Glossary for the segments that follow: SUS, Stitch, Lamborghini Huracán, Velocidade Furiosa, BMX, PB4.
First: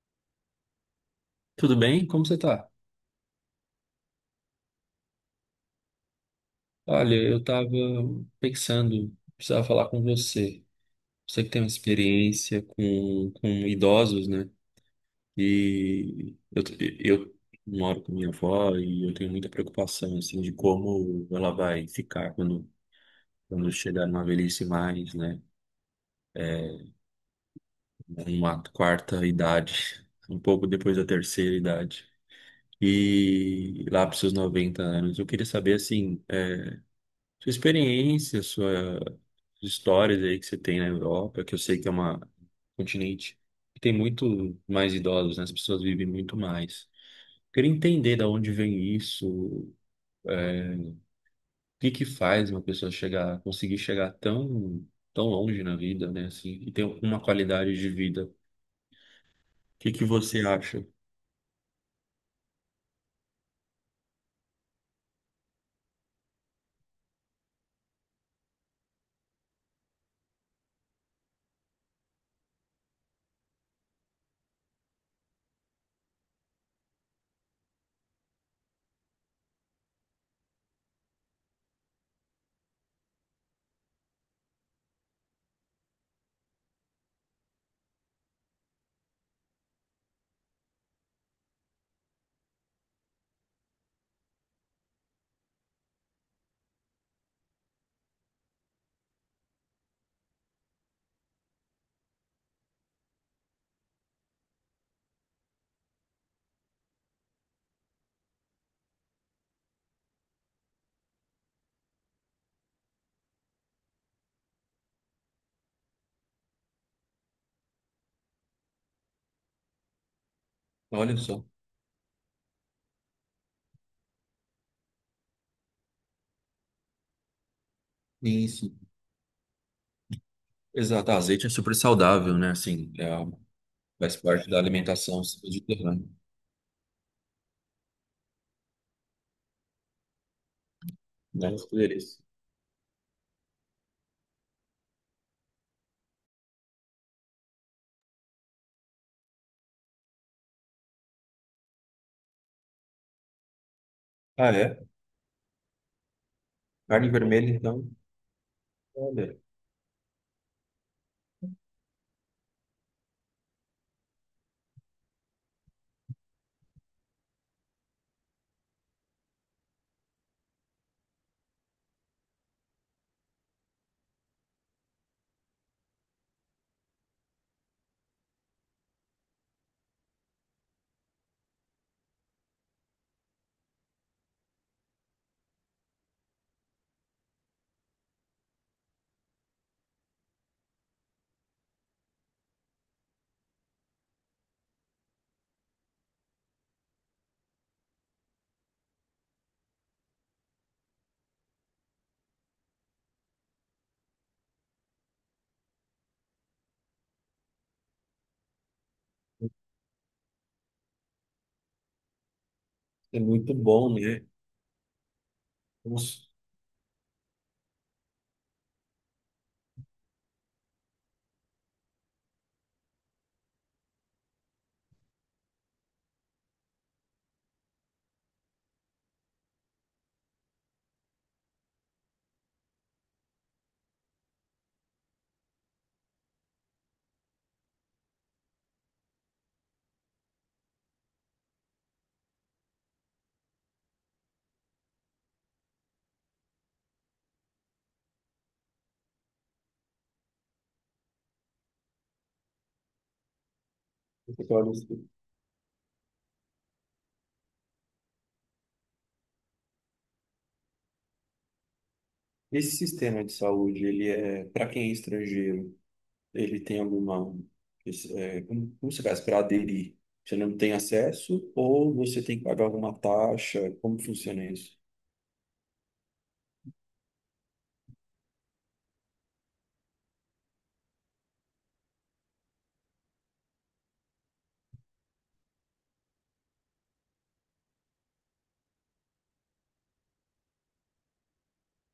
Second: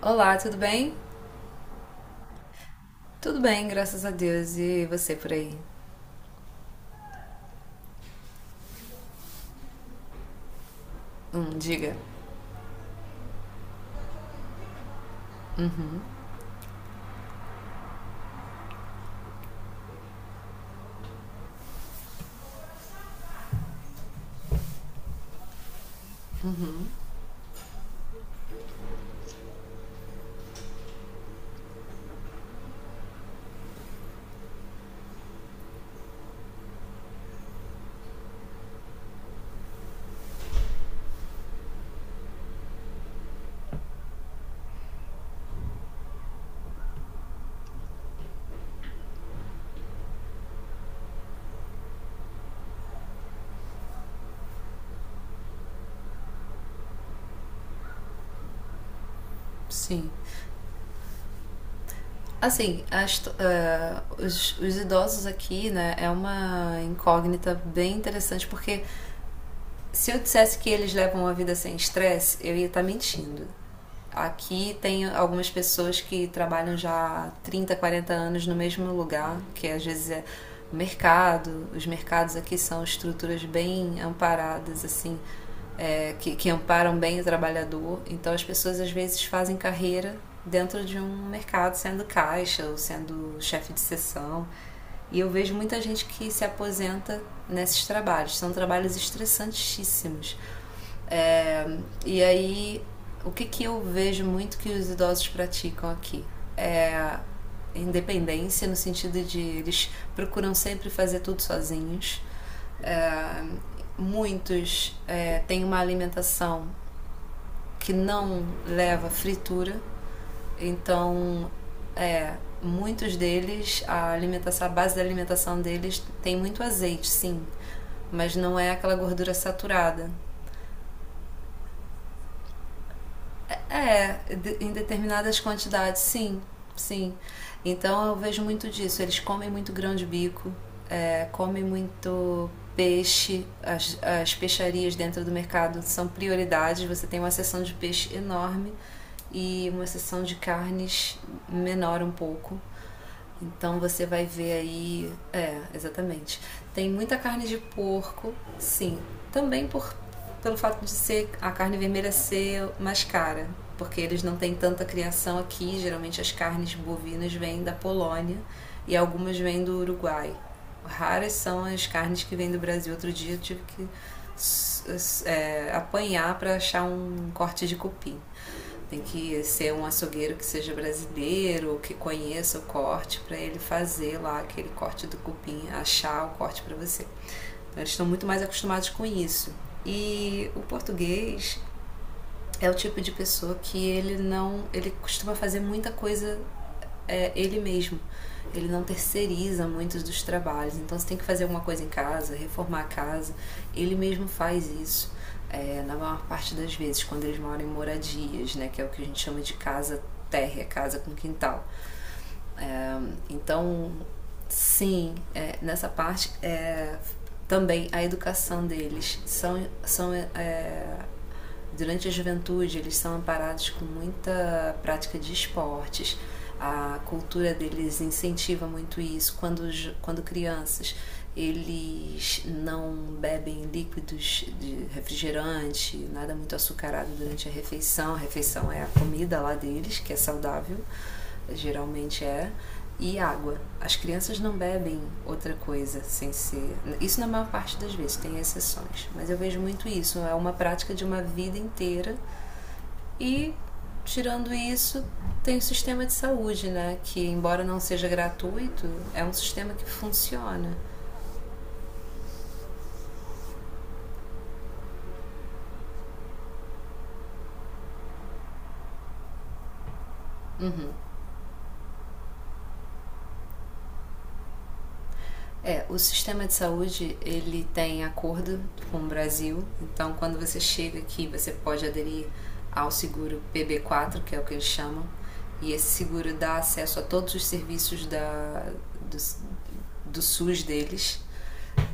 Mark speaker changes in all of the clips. Speaker 1: Olá, tudo bem?
Speaker 2: Tudo bem? Como você tá?
Speaker 1: Tudo bem, graças a Deus. E você por aí?
Speaker 2: Olha, eu tava pensando, precisava falar com você. Você que tem uma
Speaker 1: Diga.
Speaker 2: experiência com idosos, né? E eu, eu moro com minha avó e eu tenho muita preocupação, assim, de como ela vai ficar quando chegar numa velhice mais, né? Uma quarta idade, um pouco depois da terceira idade. E lá para os seus 90 anos, eu queria saber, assim, sua experiência, suas histórias aí que você tem na Europa, que eu sei que é uma um continente que tem muito mais idosos, né? As pessoas vivem muito mais. Queria entender da onde vem isso, o que que faz uma pessoa chegar, conseguir chegar tão longe na vida, né? Assim, e ter uma qualidade de vida. O que que
Speaker 1: Sim.
Speaker 2: você acha?
Speaker 1: Assim, as to- ah, os idosos aqui, né, é uma incógnita bem interessante porque se eu dissesse que eles levam uma vida sem estresse, eu ia estar mentindo. Aqui tem algumas pessoas que trabalham já há 30, 40 anos no mesmo lugar, que às vezes é o mercado. Os mercados aqui são estruturas bem amparadas, assim, que amparam bem o trabalhador. Então as pessoas às vezes fazem carreira dentro de um mercado, sendo caixa ou sendo chefe de seção, e eu vejo muita gente que se aposenta nesses trabalhos. São trabalhos estressantíssimos. É, e aí, o que eu vejo muito que os idosos praticam aqui? É independência, no sentido de eles procuram sempre fazer tudo sozinhos. É, muitos têm uma alimentação que não leva fritura.
Speaker 2: Olha só.
Speaker 1: Então, é, muitos deles, a base da alimentação deles tem muito azeite, sim, mas não é
Speaker 2: Isso.
Speaker 1: aquela gordura saturada.
Speaker 2: Exato. Ah, azeite é super saudável, né? Assim, é, faz
Speaker 1: É,
Speaker 2: parte da
Speaker 1: em
Speaker 2: alimentação
Speaker 1: determinadas quantidades,
Speaker 2: mediterrânea,
Speaker 1: sim, sim. Então eu vejo muito disso. Eles comem muito grão de bico,
Speaker 2: né?
Speaker 1: comem
Speaker 2: Poderia ser.
Speaker 1: muito peixe. As peixarias dentro do mercado são prioridades. Você tem uma seção de peixe enorme e uma seção de carnes menor um pouco. Então você vai
Speaker 2: Ah,
Speaker 1: ver
Speaker 2: é?
Speaker 1: aí. É, exatamente. Tem
Speaker 2: Carne
Speaker 1: muita carne
Speaker 2: vermelha,
Speaker 1: de
Speaker 2: então.
Speaker 1: porco, sim.
Speaker 2: Olha,
Speaker 1: Também pelo fato de ser a carne vermelha ser mais cara, porque eles não têm tanta criação aqui. Geralmente as carnes bovinas vêm da Polônia e algumas vêm do Uruguai. Raras são as carnes que vêm do Brasil. Outro dia eu tive que apanhar para achar um corte de cupim. Tem que ser um açougueiro que seja brasileiro, que conheça o corte, para ele fazer lá aquele corte do cupim, achar o corte para você. Então, eles estão muito mais acostumados com isso. E o português é o tipo de pessoa que, ele não, ele costuma fazer muita coisa é ele mesmo. Ele não terceiriza muitos dos trabalhos. Então, se tem que fazer alguma coisa em casa, reformar a casa, ele mesmo faz isso. Na maior parte das vezes, quando eles moram em moradias, né, que é o que a gente chama de casa térrea, casa com quintal. É,
Speaker 2: é muito
Speaker 1: então,
Speaker 2: bom, né?
Speaker 1: sim, é, nessa
Speaker 2: Nossa,
Speaker 1: parte, é, também a educação deles, são, durante a juventude, eles são amparados com muita prática de esportes. A cultura deles incentiva muito isso. Quando crianças, eles não bebem líquidos de refrigerante, nada muito açucarado durante a refeição. A refeição é a comida lá deles, que é saudável geralmente, e água. As crianças não bebem outra coisa sem ser. Isso na maior parte das vezes, tem exceções, mas eu vejo muito isso. É uma prática de uma vida inteira e,
Speaker 2: porque
Speaker 1: tirando
Speaker 2: olha,
Speaker 1: isso,
Speaker 2: esse
Speaker 1: tem o sistema de saúde, né? Que, embora não seja gratuito, é um sistema que funciona.
Speaker 2: esse sistema de saúde, ele é para quem é estrangeiro, ele tem alguma, é, como você faz para aderir? Você não tem acesso ou você tem que pagar alguma taxa? Como funciona isso?
Speaker 1: O sistema de saúde ele tem acordo com o Brasil, então quando você chega aqui você pode aderir ao seguro PB4, que é o que eles chamam, e esse seguro dá acesso a todos os serviços do, do SUS deles,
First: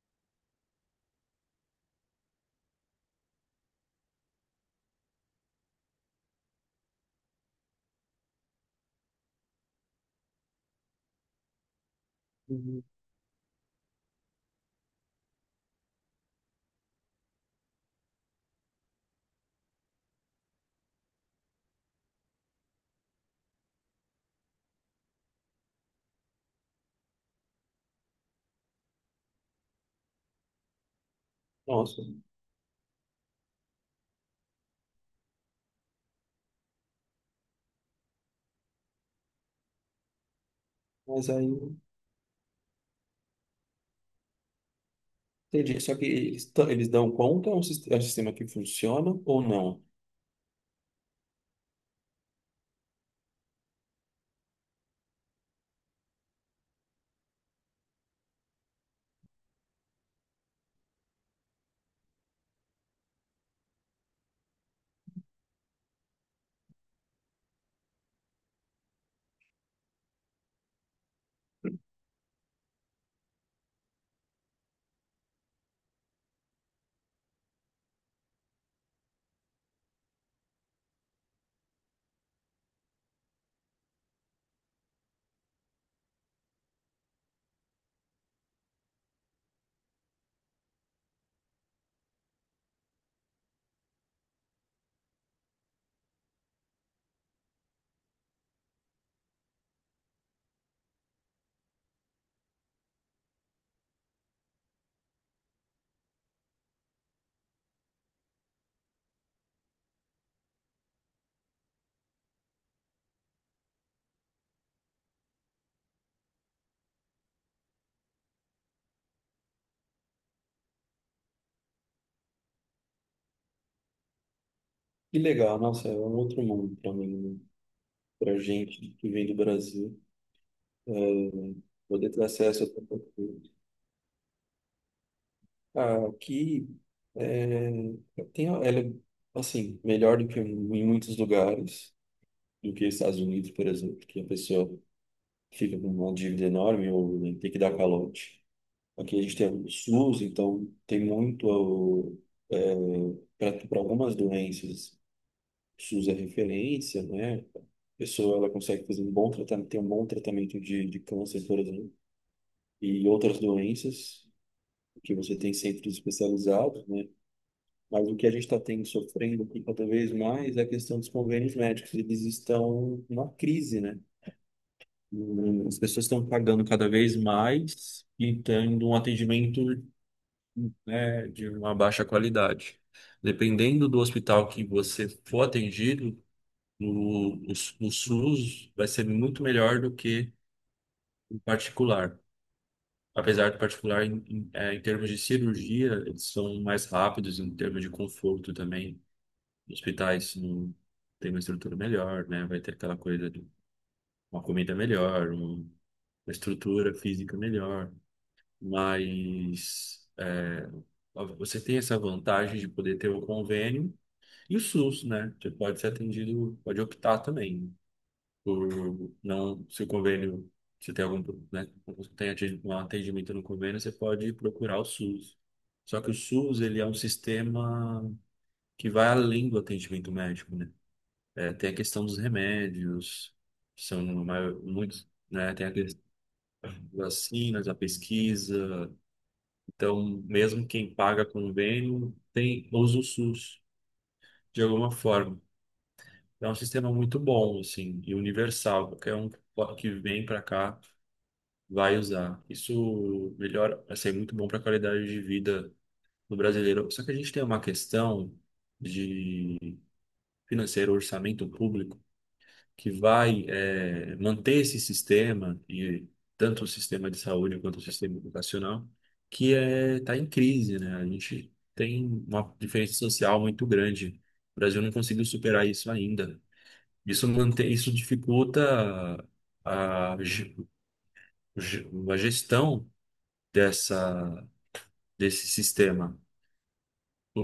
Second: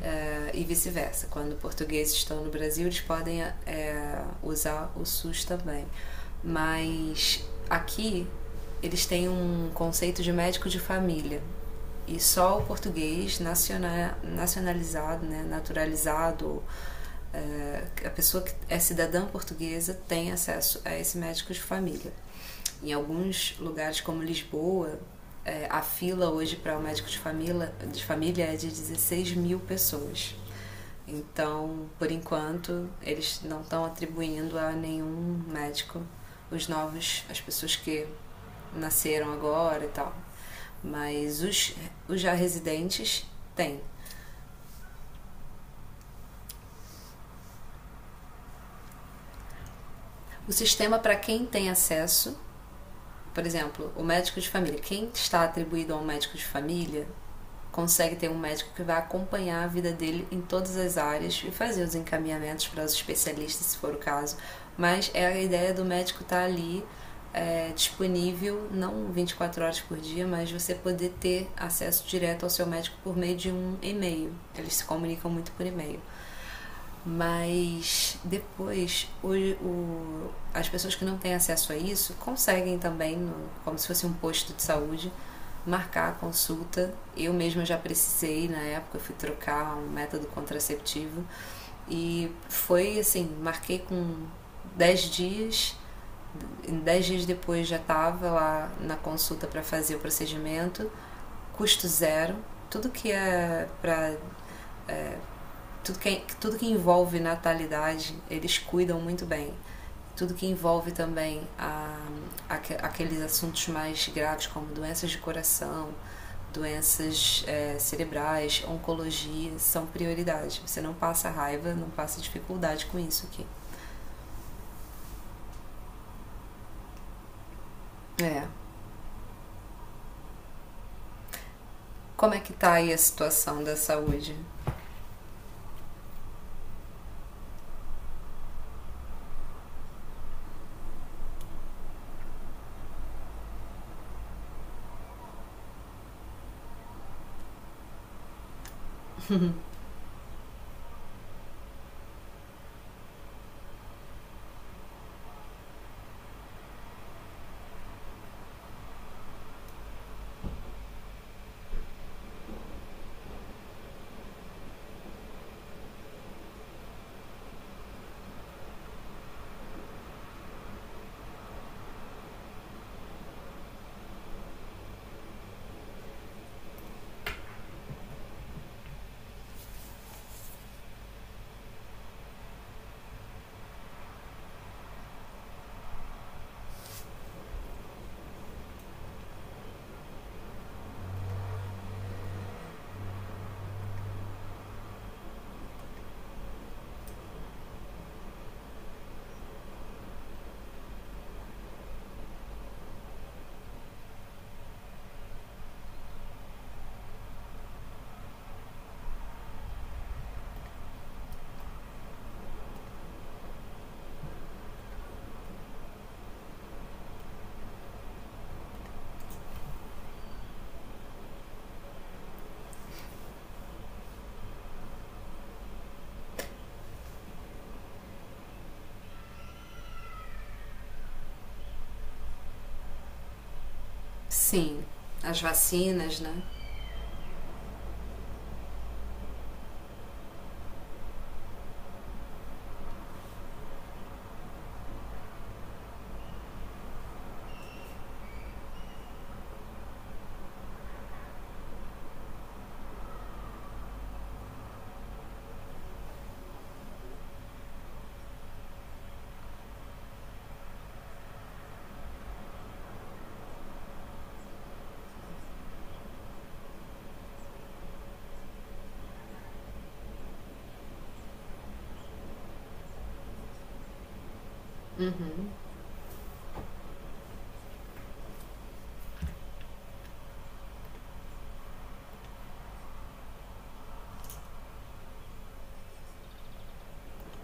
Speaker 1: e vice-versa. Quando portugueses estão no Brasil, eles podem usar o SUS também. Mas aqui eles têm um conceito de médico de família. E só o
Speaker 2: Uhum.
Speaker 1: português nacionalizado, né, naturalizado, a pessoa que é cidadã portuguesa tem acesso a esse médico de família. Em alguns lugares, como Lisboa, a fila hoje para o médico de família é de 16 mil pessoas. Então,
Speaker 2: Nossa,
Speaker 1: por enquanto, eles não estão atribuindo a nenhum médico os novos, as pessoas que nasceram agora e tal,
Speaker 2: mas
Speaker 1: mas
Speaker 2: aí
Speaker 1: os já residentes têm.
Speaker 2: entendi. Só que eles, eles dão conta, é um é um sistema que funciona ou não?
Speaker 1: O sistema para quem tem acesso, por exemplo, o médico de família, quem está atribuído a um médico de família, consegue ter um médico que vai acompanhar a vida dele em todas as áreas e fazer os encaminhamentos para os especialistas, se for o caso. Mas é a ideia do médico estar ali, disponível, não 24 horas por dia, mas você poder ter acesso direto ao seu médico por meio de um e-mail. Eles se comunicam muito por e-mail. Mas depois as pessoas que não têm acesso a isso conseguem também, como se fosse um posto de saúde, marcar a consulta. Eu mesma já precisei na época, eu fui trocar um método contraceptivo e foi assim, marquei com 10 dias, 10 dias depois já estava lá na consulta para fazer o procedimento, custo zero. Tudo que é para, é, tudo que envolve natalidade, eles cuidam muito bem. Tudo que envolve também, a, aqueles assuntos mais graves, como doenças de coração, doenças cerebrais, oncologia, são prioridade. Você não passa raiva, não passa dificuldade com isso aqui.
Speaker 2: Que legal, nossa, é um outro mundo para mim, para
Speaker 1: É.
Speaker 2: gente que vem do Brasil, né? Poder ter
Speaker 1: Como é que
Speaker 2: acesso a
Speaker 1: tá aí a
Speaker 2: tanta coisa.
Speaker 1: situação da saúde?
Speaker 2: Ah, aqui é, tem, ela é, assim, melhor do que em muitos lugares, do que Estados Unidos, por exemplo, que a pessoa fica com uma dívida enorme ou né, tem que dar calote. Aqui a gente tem o SUS, então tem muito, para algumas doenças, o SUS é referência, né? A pessoa ela consegue fazer um bom tratamento, tem um bom tratamento de câncer, por exemplo, e outras doenças, que você tem centros especializados, né? Mas o que a gente está tendo sofrendo aqui cada vez mais é a questão dos convênios médicos. Eles estão numa crise, né? As pessoas estão pagando cada vez mais e tendo um atendimento, né, de uma baixa qualidade. Dependendo do hospital que você for atendido, o SUS vai ser muito melhor do que o particular. Apesar do particular, em termos de cirurgia, eles são mais rápidos, em termos de conforto também hospitais não tem uma estrutura melhor, né? Vai ter aquela coisa de uma comida melhor, uma estrutura física melhor, mas é, você tem essa vantagem de poder ter um convênio e o SUS, né? Você pode ser atendido, pode optar também por não, se o convênio, se tem algum, né, se tem um atendimento no convênio, você pode procurar o SUS. Só que o SUS, ele é um sistema que vai além do atendimento médico, né? É, tem a questão dos remédios, que são
Speaker 1: Sim,
Speaker 2: muitos,
Speaker 1: as
Speaker 2: né? Tem a questão
Speaker 1: vacinas, né?
Speaker 2: das vacinas, a pesquisa. Então, mesmo quem paga convênio tem, usa o SUS de alguma forma. É um sistema muito bom, assim, e universal. Qualquer um que vem para cá vai usar. Isso melhora, assim, é muito bom para a qualidade de vida do brasileiro. Só que a gente tem uma questão de financeiro, orçamento público que vai manter esse sistema, e tanto o sistema de saúde quanto o sistema educacional, que está em crise, né? A gente tem uma diferença social muito grande. O Brasil não conseguiu
Speaker 1: Uhum,
Speaker 2: superar isso ainda. Isso mantém, isso dificulta a, a gestão dessa, desse sistema.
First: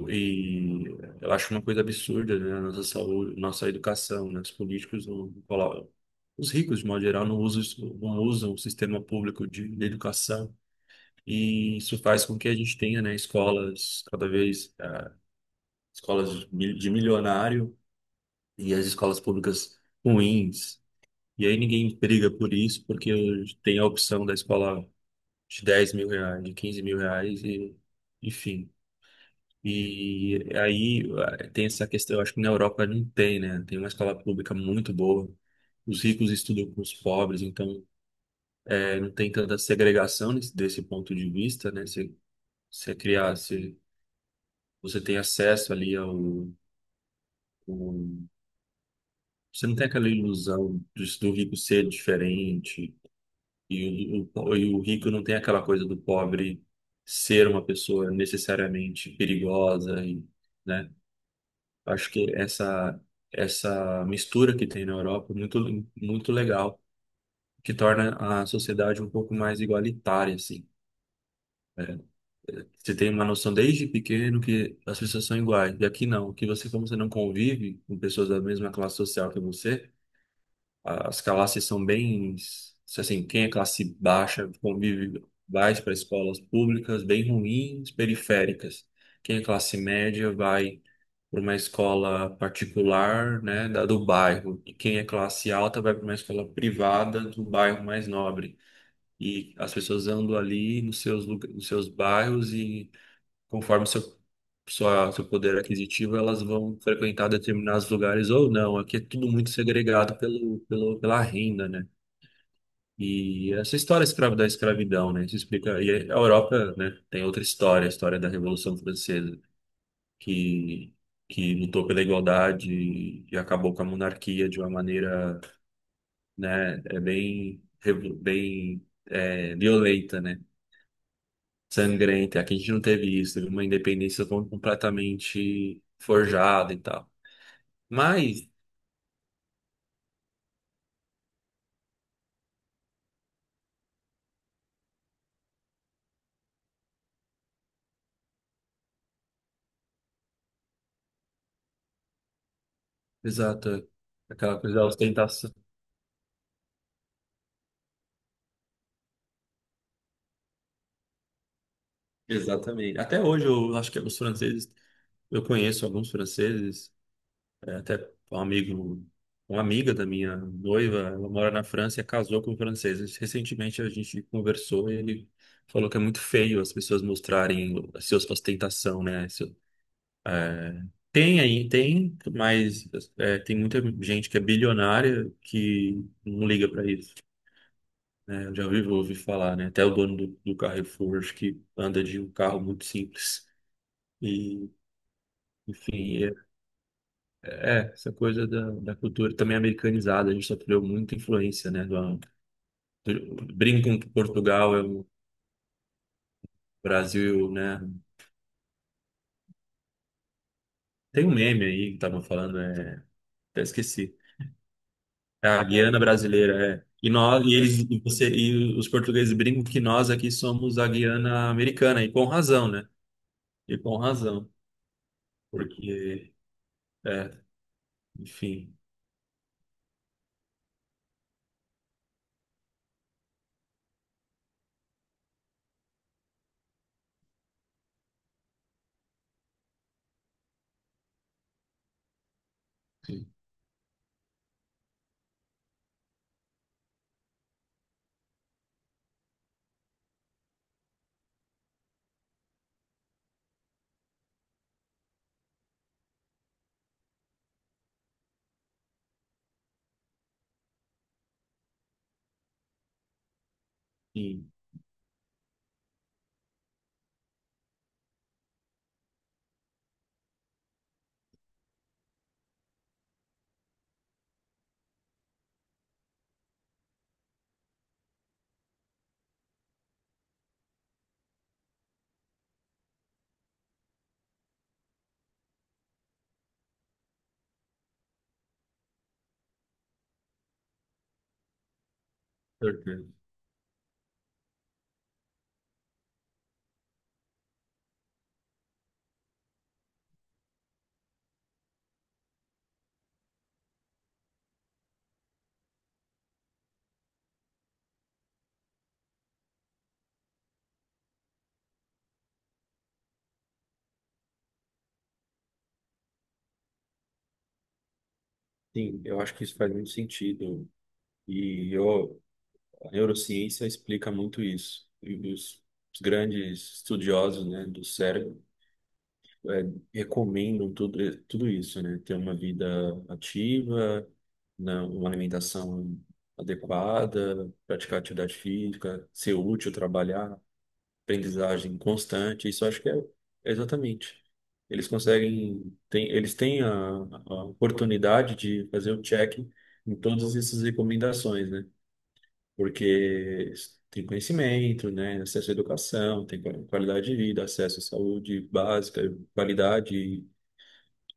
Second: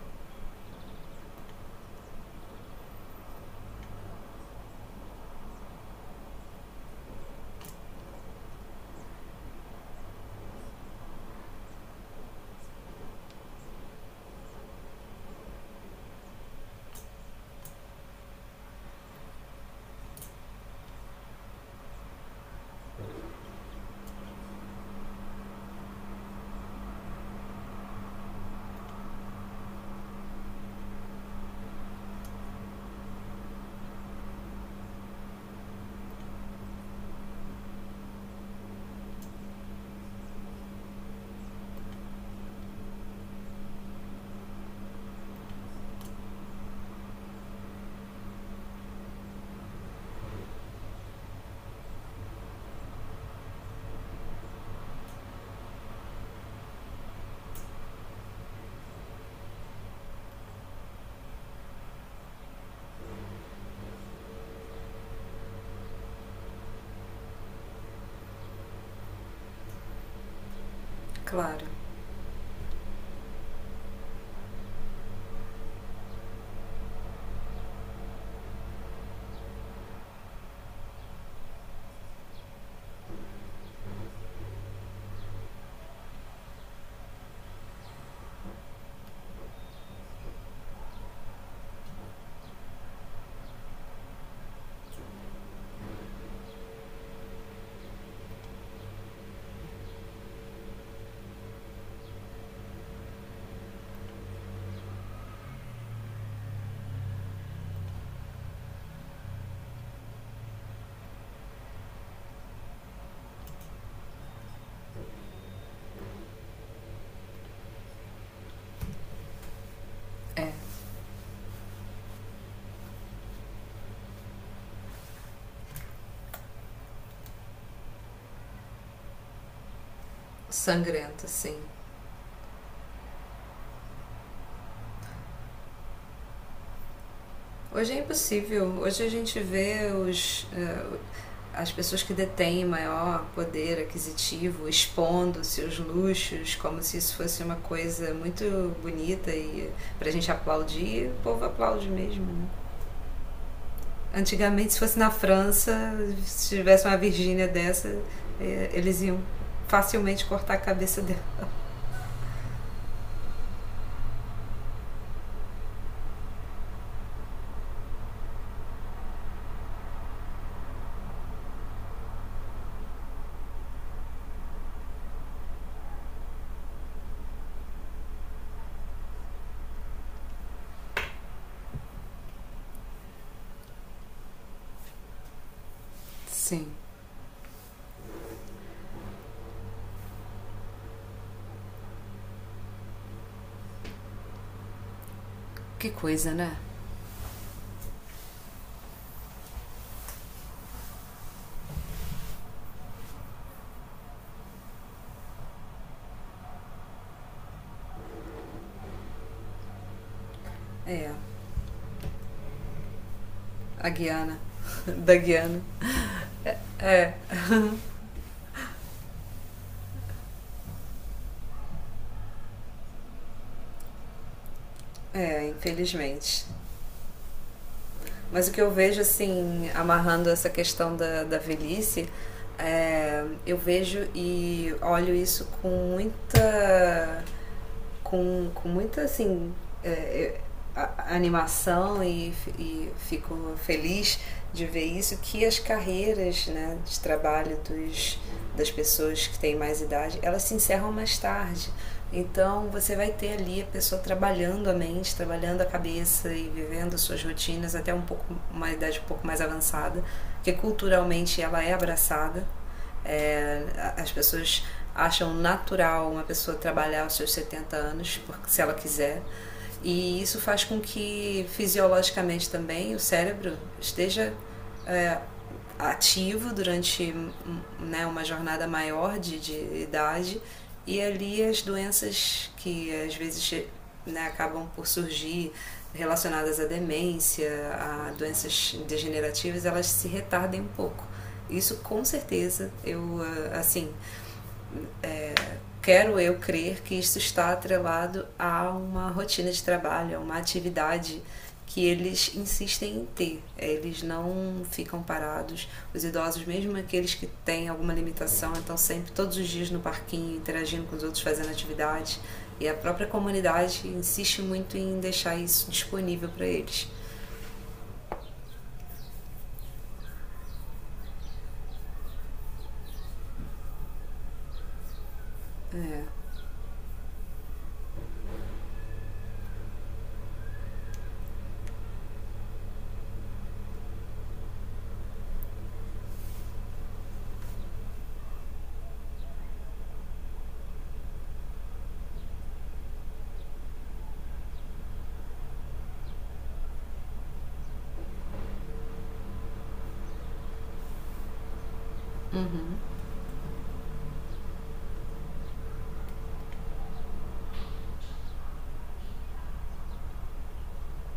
Speaker 2: E eu acho uma coisa absurda, né? A nossa saúde, nossa educação, né? Os políticos não colocam, os ricos, de modo geral, não usam o sistema público de educação. E isso faz com que a gente tenha, né, escolas cada vez, eh, escolas de milionário e as escolas públicas ruins. E aí ninguém briga por isso, porque tem a opção da escola de 10 mil reais, de 15 mil reais, e, enfim. E aí tem essa questão, eu acho que na Europa não tem, né? Tem uma escola pública muito boa. Os ricos estudam com os pobres, então não tem tanta segregação desse ponto de vista, né? Você, você criar, você, você tem acesso ali ao, ao- você não tem aquela ilusão do rico ser diferente e e o rico não tem aquela coisa do pobre ser uma pessoa necessariamente perigosa, e, né? Acho que essa mistura que tem na Europa é muito legal, que torna a sociedade um pouco mais igualitária assim.
Speaker 1: claro.
Speaker 2: Você tem uma noção desde pequeno que as pessoas são iguais. E aqui não, que você como você não convive com pessoas da mesma classe social que você. As classes são bem, assim, quem é classe baixa convive vai para escolas públicas bem ruins, periféricas. Quem é classe média vai para uma escola particular, né, da do bairro. E quem é classe alta vai para uma escola privada do bairro mais nobre. E as pessoas andam ali nos seus, nos seus bairros e conforme seu, sua, seu poder aquisitivo, elas vão frequentar determinados lugares ou não. Aqui é tudo muito segregado pela renda, né? E essa história escrava da escravidão, né? Isso explica. E a Europa, né, tem outra história, a história da Revolução Francesa,
Speaker 1: É,
Speaker 2: que, que lutou pela igualdade e acabou com a monarquia de uma maneira, né, é bem, bem é, violenta, né?
Speaker 1: sangrento, sim.
Speaker 2: Sangrenta. Aqui a gente não teve isso, teve uma independência completamente forjada e tal.
Speaker 1: Hoje é
Speaker 2: Mas,
Speaker 1: impossível. Hoje a gente vê as pessoas que detêm maior poder aquisitivo expondo seus luxos como se isso fosse uma coisa muito bonita e para a gente aplaudir, o povo aplaude mesmo. Né?
Speaker 2: exato, é. Aquela
Speaker 1: Antigamente,
Speaker 2: coisa
Speaker 1: se
Speaker 2: da
Speaker 1: fosse na
Speaker 2: ostentação.
Speaker 1: França, se tivesse uma Virgínia dessa, eles iam facilmente cortar a cabeça dela.
Speaker 2: Exatamente. Até hoje eu acho que os franceses, eu conheço alguns franceses, é, até um amigo, uma amiga da minha noiva, ela mora na França e casou com franceses. Recentemente a gente conversou e ele falou que é muito feio as pessoas mostrarem a sua ostentação, né? É, tem aí, tem, mas é, tem muita gente que é bilionária que não liga
Speaker 1: Sim,
Speaker 2: para isso. Né? Eu já ouvi, ouvi falar, né? Até o dono do Carrefour, acho que anda de um carro muito simples. E,
Speaker 1: que
Speaker 2: enfim,
Speaker 1: coisa, né?
Speaker 2: essa coisa da cultura também americanizada. A gente sofreu muita influência, né? Do, brincam que Portugal é o Brasil, né?
Speaker 1: É,
Speaker 2: Tem um meme aí que tava falando, é, até
Speaker 1: a
Speaker 2: esqueci.
Speaker 1: Guiana, da
Speaker 2: É
Speaker 1: Guiana.
Speaker 2: a Guiana brasileira, é. E
Speaker 1: É,
Speaker 2: nós, e eles, e você, e os portugueses brincam que nós aqui somos a Guiana americana, e com razão, né? E com razão,
Speaker 1: é,
Speaker 2: porque,
Speaker 1: infelizmente.
Speaker 2: é,
Speaker 1: Mas o que eu
Speaker 2: enfim,
Speaker 1: vejo, assim, amarrando essa questão da velhice, eu vejo e olho isso com muita assim, é, é, a animação e fico feliz de ver isso, que as carreiras, né, de trabalho das pessoas que têm mais idade, elas se encerram mais tarde. Então você vai ter ali a pessoa trabalhando a mente, trabalhando a cabeça e vivendo suas rotinas até um pouco uma idade um pouco mais avançada, porque culturalmente ela é abraçada. É, As
Speaker 2: enfim,
Speaker 1: pessoas acham natural uma pessoa trabalhar aos seus 70 anos, porque, se ela quiser. E isso faz com que fisiologicamente também o cérebro esteja, é, ativo durante né, uma jornada maior de idade, e ali as doenças que às vezes, né, acabam por surgir relacionadas à demência, a doenças degenerativas, elas se retardem um pouco. Isso com certeza,
Speaker 2: certeza.
Speaker 1: assim quero eu crer, que isso está atrelado a uma rotina de trabalho, a uma atividade que eles insistem em ter. Eles não ficam parados. Os idosos, mesmo aqueles que têm alguma limitação, estão sempre todos os dias no parquinho, interagindo com os outros, fazendo atividade. E a própria comunidade insiste muito em deixar isso disponível para eles.
Speaker 2: Sim, eu acho que isso faz muito sentido. E eu, a neurociência explica muito isso. E os grandes estudiosos, né, do cérebro é, recomendam tudo, é, tudo isso, né? Ter uma vida ativa, né? Uma alimentação adequada, praticar atividade física, ser útil, trabalhar, aprendizagem constante. Isso eu acho que é exatamente. Eles conseguem, tem, eles têm a oportunidade de fazer o check em todas essas recomendações, né? Porque tem conhecimento, né? Acesso à educação, tem qualidade de vida, acesso à saúde básica, qualidade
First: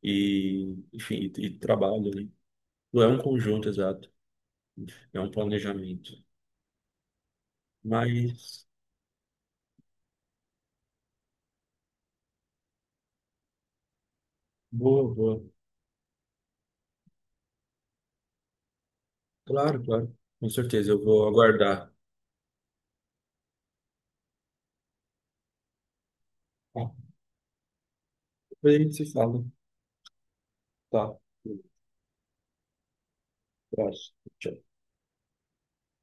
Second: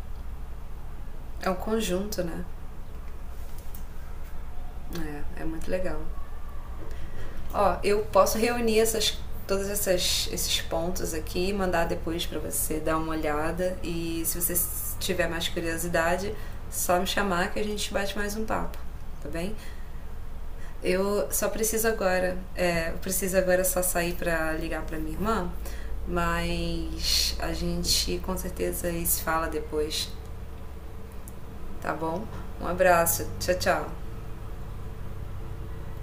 Speaker 2: e, enfim,
Speaker 1: É um
Speaker 2: e trabalho,
Speaker 1: conjunto,
Speaker 2: né?
Speaker 1: né?
Speaker 2: Não é um conjunto exato, é um
Speaker 1: É, é muito legal.
Speaker 2: planejamento.
Speaker 1: Ó, eu posso
Speaker 2: Mas,
Speaker 1: reunir esses pontos aqui, mandar depois pra você dar uma olhada. E se você
Speaker 2: boa,
Speaker 1: tiver
Speaker 2: boa.
Speaker 1: mais curiosidade, só me chamar que a gente bate mais um papo, tá bem?
Speaker 2: Claro, claro. Com certeza, eu vou
Speaker 1: Eu só preciso
Speaker 2: aguardar.
Speaker 1: agora, é, eu preciso agora só sair pra ligar pra minha irmã,
Speaker 2: Tá.
Speaker 1: mas a gente com
Speaker 2: Depois a
Speaker 1: certeza
Speaker 2: gente se
Speaker 1: se
Speaker 2: fala.
Speaker 1: fala depois,
Speaker 2: Tá.
Speaker 1: tá bom? Um abraço, tchau,
Speaker 2: Abraço.
Speaker 1: tchau.
Speaker 2: Tchau.